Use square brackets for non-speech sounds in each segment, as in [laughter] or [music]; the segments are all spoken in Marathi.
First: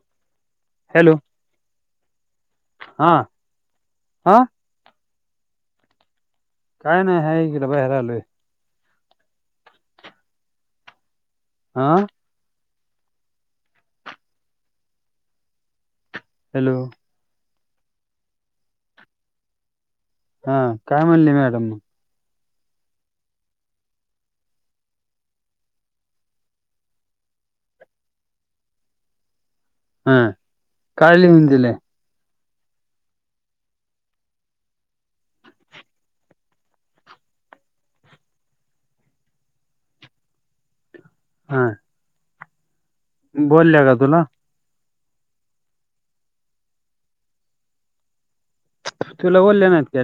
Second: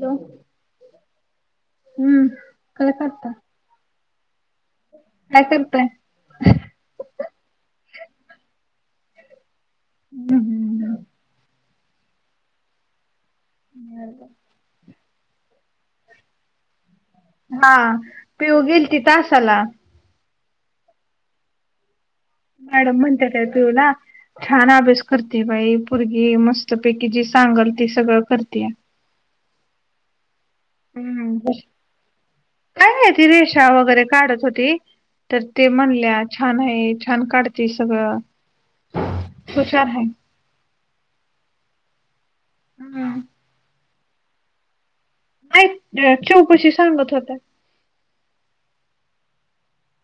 हॅलो हॅलो हम्म काय हा करता हा. काय करतय. काय नाही आहे कलं बाहेरालोय. हम्म हम् हम आा ह् हॅलो हा पिऊ गेल ती तासाला हा काय म्हणली मॅडम मॅडममंतारय तुला छान अभ्यास करते बाई परगी मस्तपैकी जी सांगल ती सगळं करते हा काय हम्म लिहून दिलंय काय नाही ती रेषा वगैरे काढत होती तर ते म्हणल्या छान आहे छान काढते सगळं खुशार आहे हा हम्म बोलल्या का तुला मा चौकशी सांगत होत्या तुला बोलल्या ना कय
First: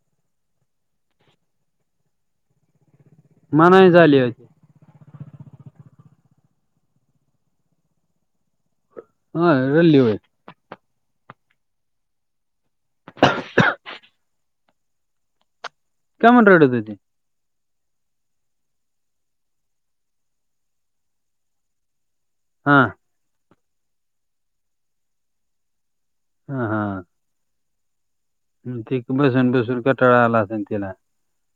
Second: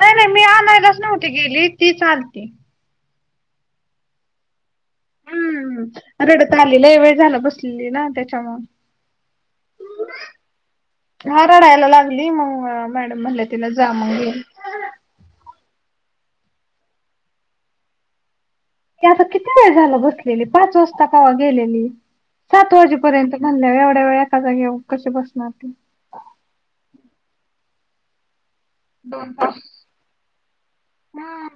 नाही नाही मी आणायलाच नव्हती गेली ती चालते मना झाली होती हम्म रडत आलेलं वेळ झाला बसलेली ना त्याच्यामु हा रल्ली होयत हा रडायला लागली मग मॅडम म्हणले तिनं जा मग केमन रेडत होती ते आता किती वेळ झाला बसलेली पाच वाजता पावा गेलेली सात हा वाजे पर्यंत घल्या एवढ्या वेळ एखादा घेऊ कशी बसणार ते हा हा त बसून बसून कटाळा आला असेन तिला ह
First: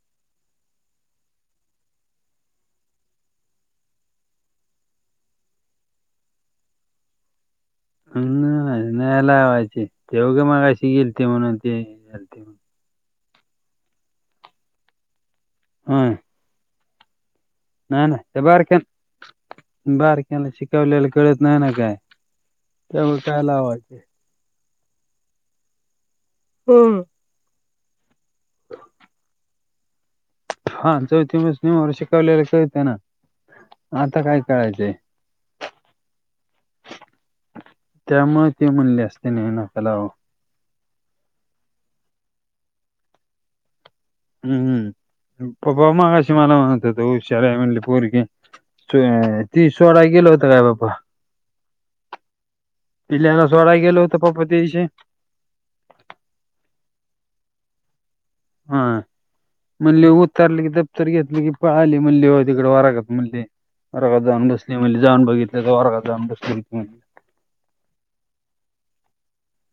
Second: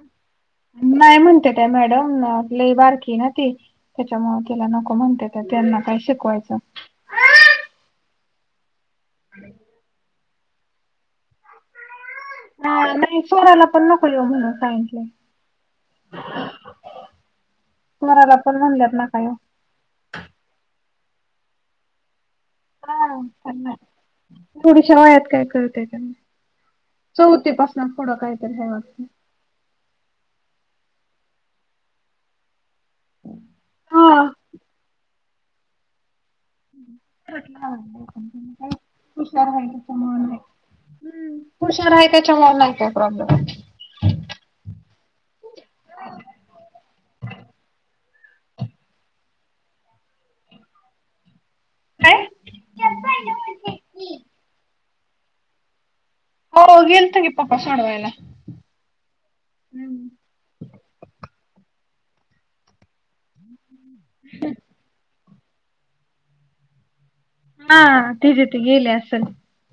नाही म्हणते त्या मॅडम आपली बारकी ना ती त्याच्यामुळे तिला नको म्हणते तर त्यांना काय शिकवायचं ह् नाहीला हवायचे तेवघं मग अशी गेल ते म्हणून ते झालते हा नाही सोराला पण नकोल ये म्हण सायंटलं हा नाही ना तुमारला त्या पण बारक्या म्हणल्यात ना काय बारक्याला शिकवलेला कळत नाही ना काय त्यामुळे काय लावायचं थोडीश वायात काय करतेय त्यांना हम्म चौथीपासून पुढं काहीतरी हे वाटत हा चौथी मस नम ववर शिकवलेलं कळते ना आता हा. काय करायचंय त्यामुळे ते काही म्हणले असते हुशार नाही व्हाय नका त्याच लावू मन आहे हम् हुशार आहे त्याच्यामुळे नाही काय प्रॉब्लेम हम्म पप माकाशी मला मातात हशार म्हली पोरिक ती शोराा गेला होता काय बापा काय पिलाला सवळाा गेलो होत पपतीचे हो गेल तंगी पप सोडवायला म्हणज हो तरली की दप्तर घेतली की पळाली मल्ली [unintelligible] तिकडं वर्गात मल्ली वर्गात जाऊन बसली [unintelligible] जाऊन बघितलं तवा वर्गात जाऊन बसली हा तीज ती गेल्या असल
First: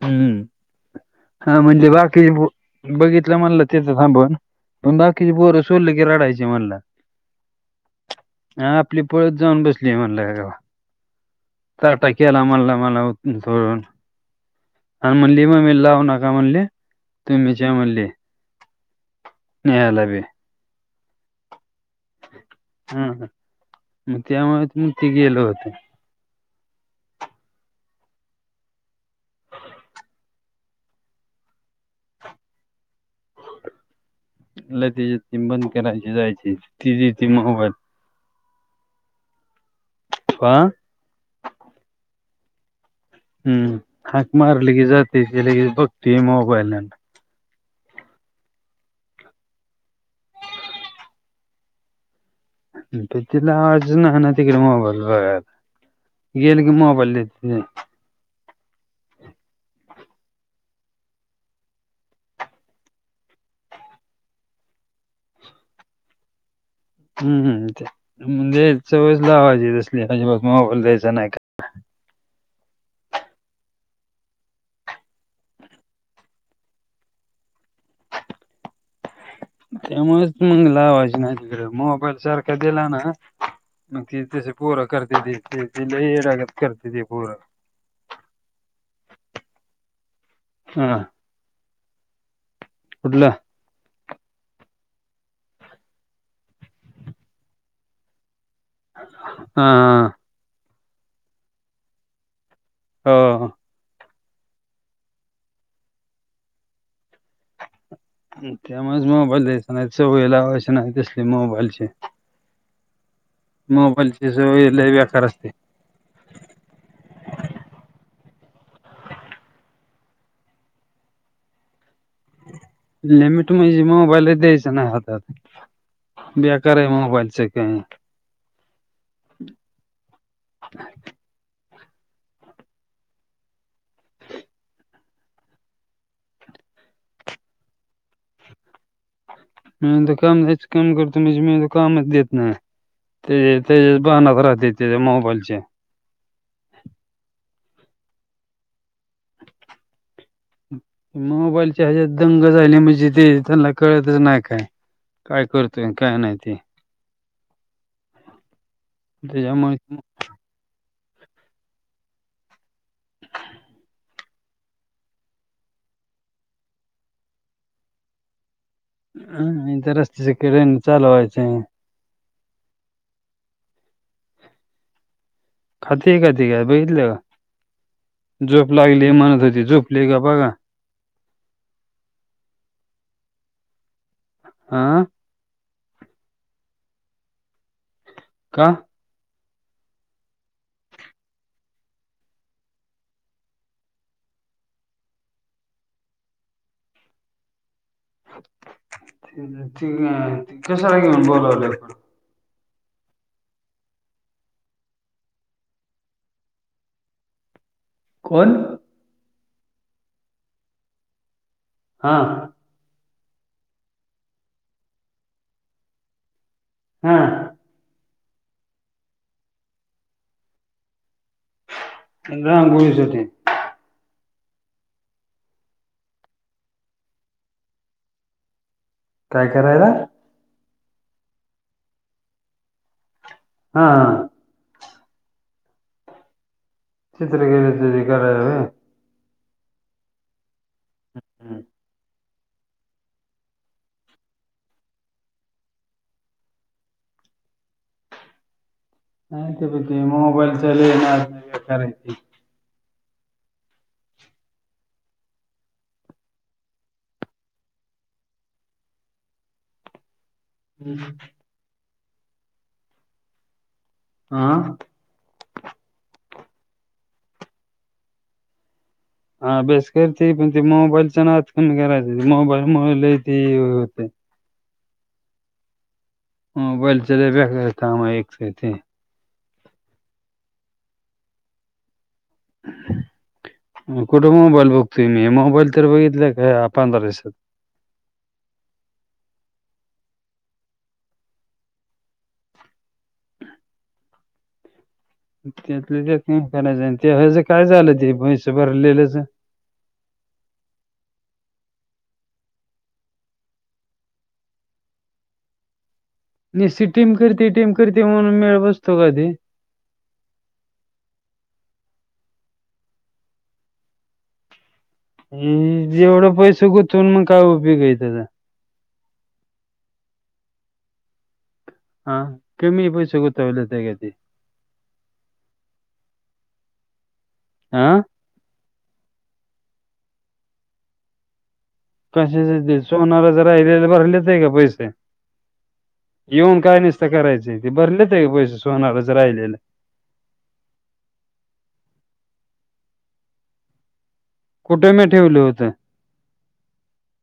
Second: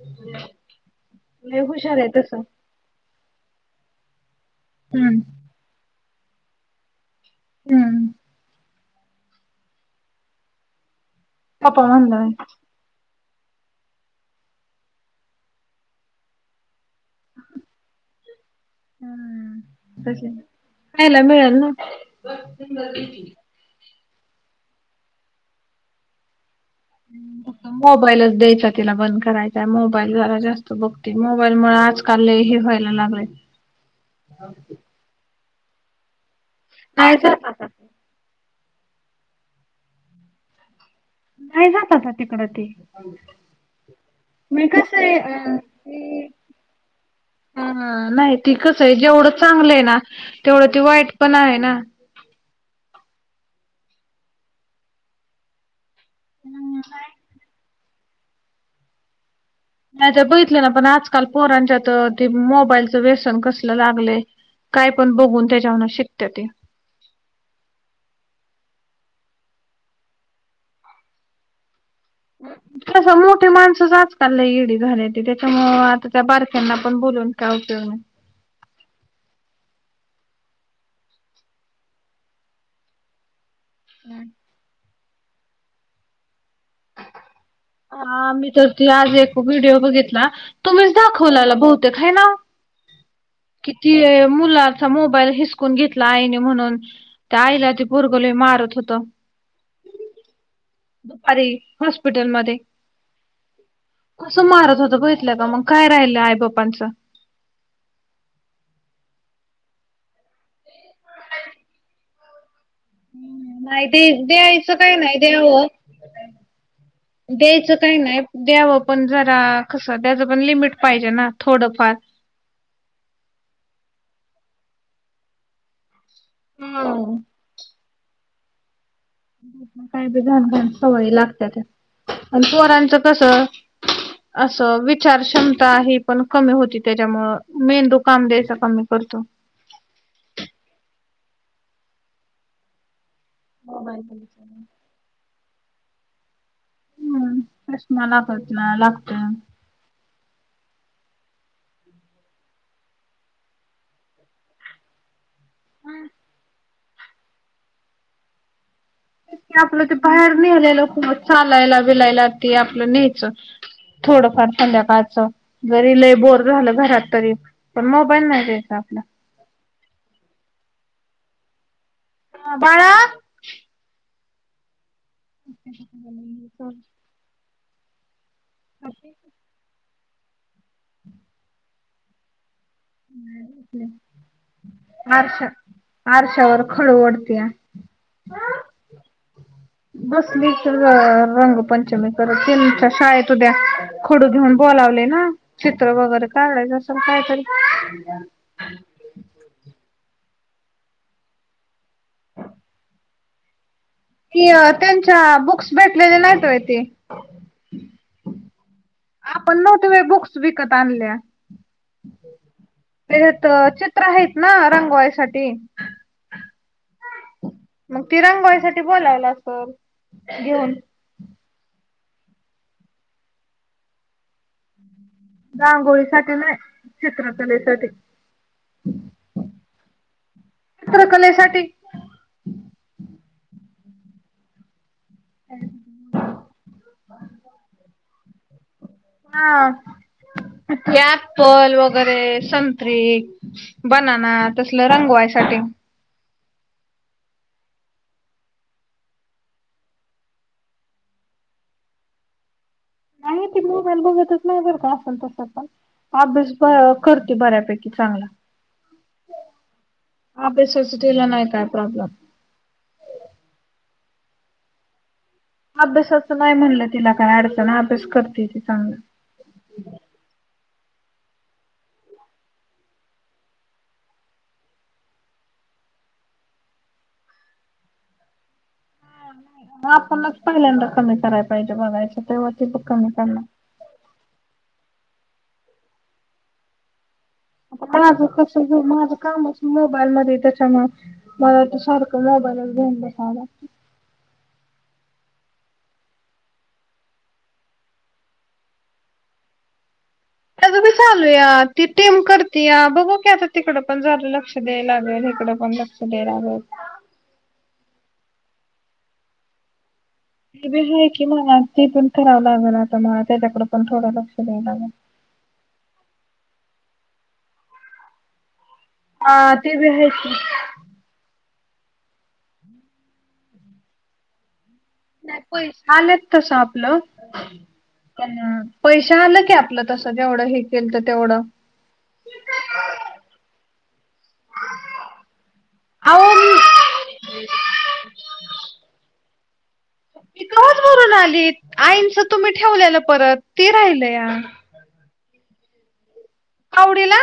हम्म हा लय म्हणले हुशार आय बाकी तसं बघितलं म्हणलं तेथं ांबून हम्म बाकीची बोरं सडलं की रडायची म्हणलं हम् हा आपली पळत जाऊन बसली म्हणला तव्हा. पप्पा ताटा म्हणलाय केला म्हणला. [unintelligible] हा म्हणली, मम्मीला लावु नका म्हणली. तुम्हीच या म्हणली हम्म. न्यायला बी. तसे खायला मिळल ना. म त्यामुळं त म ते गेलं होतं. [unintelligible] मोबाईलच द्यायचा तिला बंद करायचा. मोबाईल जरा जास्त बघती. मोबाईलमुळं आज काल लय हे व्हायला लागलय. तिला ती ती बंद करायची जायची, तिच नाही देती जात आता मोबाईल. ते, आं? नाही जात आता तिकडं ती. हं. हाक मारली की आहे जातंय ती. अ लगेच बघतंय मोबाईलात. अं, नाही ते कसंय जेवढं चांगलंय ना तेवढं ते वाईट पण आहे ना. ते तीला लावायचं नाही ना तिकडे मोबाईल बघायला. गेलं की मोबाईल देती नी. नायतर बघितलं ना पण आजकाल पोरांच्यात ते मोबाईलचं व्यसन कसलं लागलय. कायपण बघून तच्यावरनं शिकत्या ते. हं. ते म्हणजे सवयच लावायची तसली अजिबात मोबाईल द्यायचा नाय काय. [inaudible] कसं मोठीे माणसंच आजकाल लई येडी झाल्याती. त्याच्यामुळं आता त्या बारक्यांना पण बोलून काय उपयोग नाय. त्यामुळच मंग लावायची नाय तिकडं. मोबाईल सारखा दिला ना मग ती तसं पोरं करत्याती. ते ते लई येड्यागत करत्या ती पोरं. हा. मी तर ते आज एक व्हिडिओ बघितला. तुम्हीच हा दाखवलेला भवतेक हाय ना ओ? कुठला? कि ते मुलाचा मोबाईल हिसकून घेतला आईने म्हणून त्या आईला ते पोरगं लय मारत होतं. हं. दुपारी हॉस्पिटलमध्ये, हो हो. कसं मारत होतं, बघितलं का? मंग काय राहिलं आई बापांचं. हं. त्यामुळंच मोबाईल द्यायच नाय. सवयी लावायच्या नाय तसली मोबाईलची. हं. नाय ते मोबाईलची सवय द्यायचं लय काय नाय बेकार असते द्यावं द्यायचं काय नाय द्यावं. पण जरा कसं त्याचं पण लिमिट पाहिजे ना थोडंफार. लिमिट म्हजी मोबाईलच द्यायच नाय हातात. बेकाराय मोबाईलचं काय. काय बी घाण घाण सवयी लागत्या त्या. आन पोरांचं कस असं विचारक्षमता हे पण कमी होत त्याचमुळं. मेंदू काम द्यायचं कमी करतो. मेंदू काम द्यायचं कमी करतो, म्हणजे मेंदू कामच देत नाय. ते तेच्याच भानात राहत्या मोबाईलच्या. हं. चश्मा लागत ना लागतोय. मोबाईलच्या हेज्यात दंग झाली, म्हजी ते त्यांना कळतच नाय काय. काय करतोय काय नाय ते. त्यापेक्षा आपलं ते त्याच्यामुळे बाहेर नेलेलं बरं. चालायला बिलायला ते आपलं नेयचं. थोडंफार संध्याकाळच. जरी लय बोर झालं घरात तरी. पण मोबाईल नाही द्यायचा आपला. हां. रस्त्याच्या कडेने चालवायचे. हं. बाळा खाती का ती काय बघितलं का? झोप लागली म्हणत होती झोपली का बघा. नाय झोपली. आं? आरशावर [unintelligible] का बसली [unintelligible] रंगपंचमी करत तेनच्या शाळेत उद्या खडू घ्युन बोलावलंय ना चित्र वगैरे काढायचं असल कायतरी कशाला बोलवल्यात त्य त्यांच्या बुक्स भेटलेले नायत व्हय तेे कोण? आपण नव्ह ते व बुक्स विकत आणल्या हां तेच्यात चित्र आहेत ना रंगवायसाठी हम मग तिरंगोईसाठी बोलावला सर घेऊन गोस [unintelligible] रांगोळीसाठी नाही चित्रकलेसाठी काय करायला? चित्रकलेसाठी हा चित्रकले साठी करायला होय हा अप्पल वगैरे संत्री बनना तसल रंगवायसाठी नाही ते प ते मोबाईलचा लय नाद बेकारे नाही ते मोबाईल बघतच नाही बर का असेल तसं पण अभ्यास ब करते बऱ्यापैकी चांगला अभ्यासाचा तिला नाही काय प्रॉब्लेम आह अभ्यासाचं नाही म्हणलं तिला काय अडचण अभ्यास करते ती चांगलं अभ्यास करते पण ते मोबाईलच्या नाद कमी करायची मोबाईल मुळे लय होते. मोबाईलच लय बेकार काम आहे एकतर ते आपणच पहिल्यांदा कमी करायला पाहिजे बघायच तेव्हाती कमी करणार कुठे मोबाईल बघतोय मी मोबाईल तर बघितले काय आपण पंधरा दिसात माझ कस माझं काम असं मोबाईल मध्ये त्याच्यामुळ मला तर सारखं मोबाइल घेऊन बसाव लागत. त्यातलं ते का करायचं ते व्हाचं काय झालं ते पैसे भरलेलंच. त्याज [unintelligible] चालू या ती टीम करती या बघू की आता तिकड पण झालं लक्ष द्याय लागेल तिकड पण रा निस्ती [unintelligible] टीम करती टीम करती म्हणून मेळ बसतो कधी हे बी आहे की मग ते पण करावं लागेल आता मला त्याच्याकडे पण थोडं लक्ष द्याय लागेल एवढं पैस गुतून मग काय उपयोग आहे त्याचा अ ते भी हायस की हा कमी पैसे गुतवला सगळ्यानी नाही प हलेत तसं आपलं आ पैश आला की आपलं तस जेवढं हे केल तर तेवढं कश सोनारा राहिले ले भरले का पैसे अहो येऊन काय निस मी करायच ते भरलेच आहे की पैसे सोनारच राहिलेलं मी तवाच भरून आली आंईच तुम्ही ठेवलेलं परत ते राहिलया कुठे म ठेवलं होतं आवडीला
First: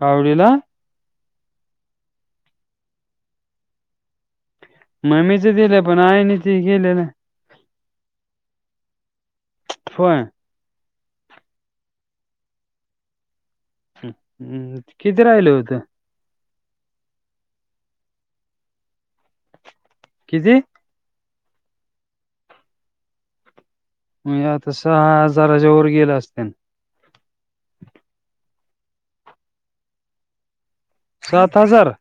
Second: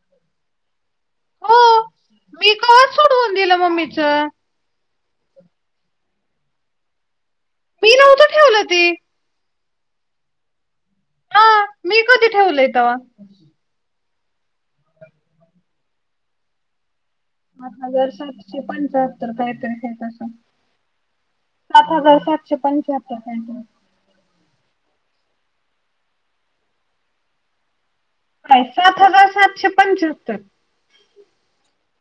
कावडीला हो मी का सोडवून दिलं मम्मीच मम्मीच दिलंय पण आईने ते केलेलं मी नव्हतं ठेवलं ते होय हा मी कधी ठेवलंय तवा हम्म किती राहिल होते सात हजार सातशे पंचाहत्तर काहीतरी अस कितीे सात हजार सातशे पंच्याहत्तर काहीतरी म्हणजे आता सहा हजाराच्या वर गेल असतील. काय सात हजार सातशे पंच्याहत्तर सात हजार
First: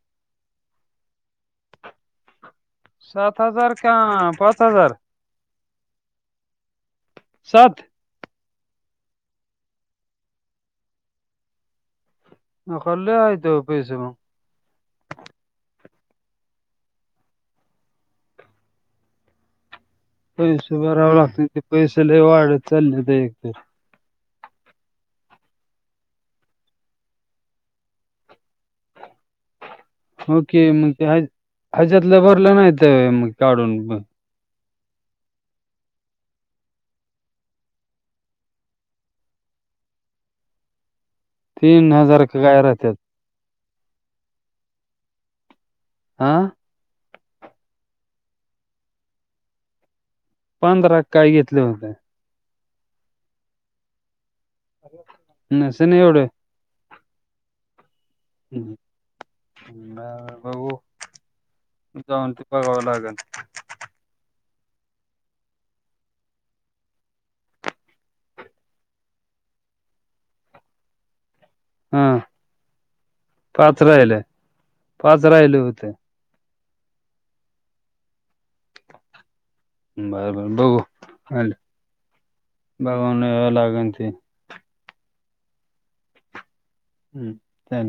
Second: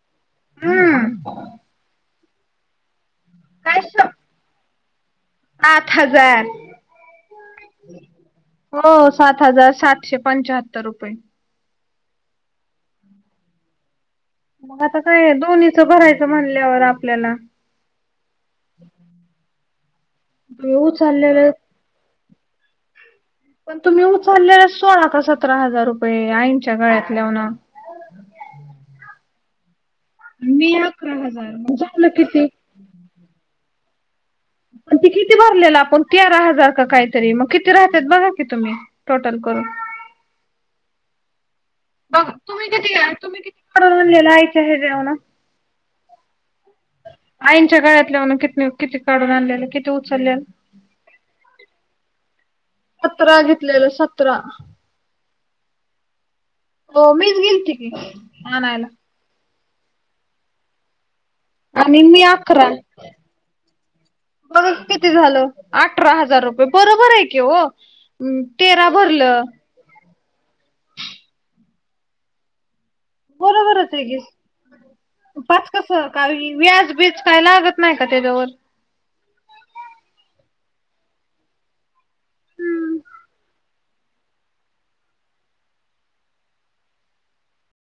हम्म सात हजार का पाच हजार आठ हजार सात हो सात हजार सातशे पंचाहत्तर रुपये खले आयत उपस म. मग आता काय आहे दोन्हीचं भरायचं म्हणल्यावर आपल्याला पैसे बऊ भरावे चालले लागते व. ते पैसे लई वाढत चाललेत एक पण तुम्ही उचललेल सोळा का सतरा हजार रुपये आईनच्या गळ्यातल हो ओके मी मग ह अकरा हजार मग झालं हयाच्यातलं किती? भरलं नाहीत व्हय काढून मग पण ते किती भरलेलं आपण तेरा हजार का काहीतरी मग किती राहत्यात बघा की तुम्ही टोटल करून तीन बघ हजार का काय तुम्ही किती राहतात तुम्ही कितीडून ललेलायच्या हजेवना आ आईनच्या गळ्यातल्यावन कि किती काढून आणलेलं किती उचललेलं पंधरात काय घेतले होते. सतरा घेतलेलं सतरा नसेल ना एवढं हो मीच गेल की आणयला भाऊ आणि जाऊन ते बघावं लागेल. बघ किती झालं अठरा हजार रुपये बरोबर आहे की हो तेरा भरलं हा पाच बरोबरच आहे की राहिले पाच राहिल होते. का व्याज बीज काय लागत नाही का त्याच्यावर बरं बर बघू बघाव लागन ते हम्म चालेल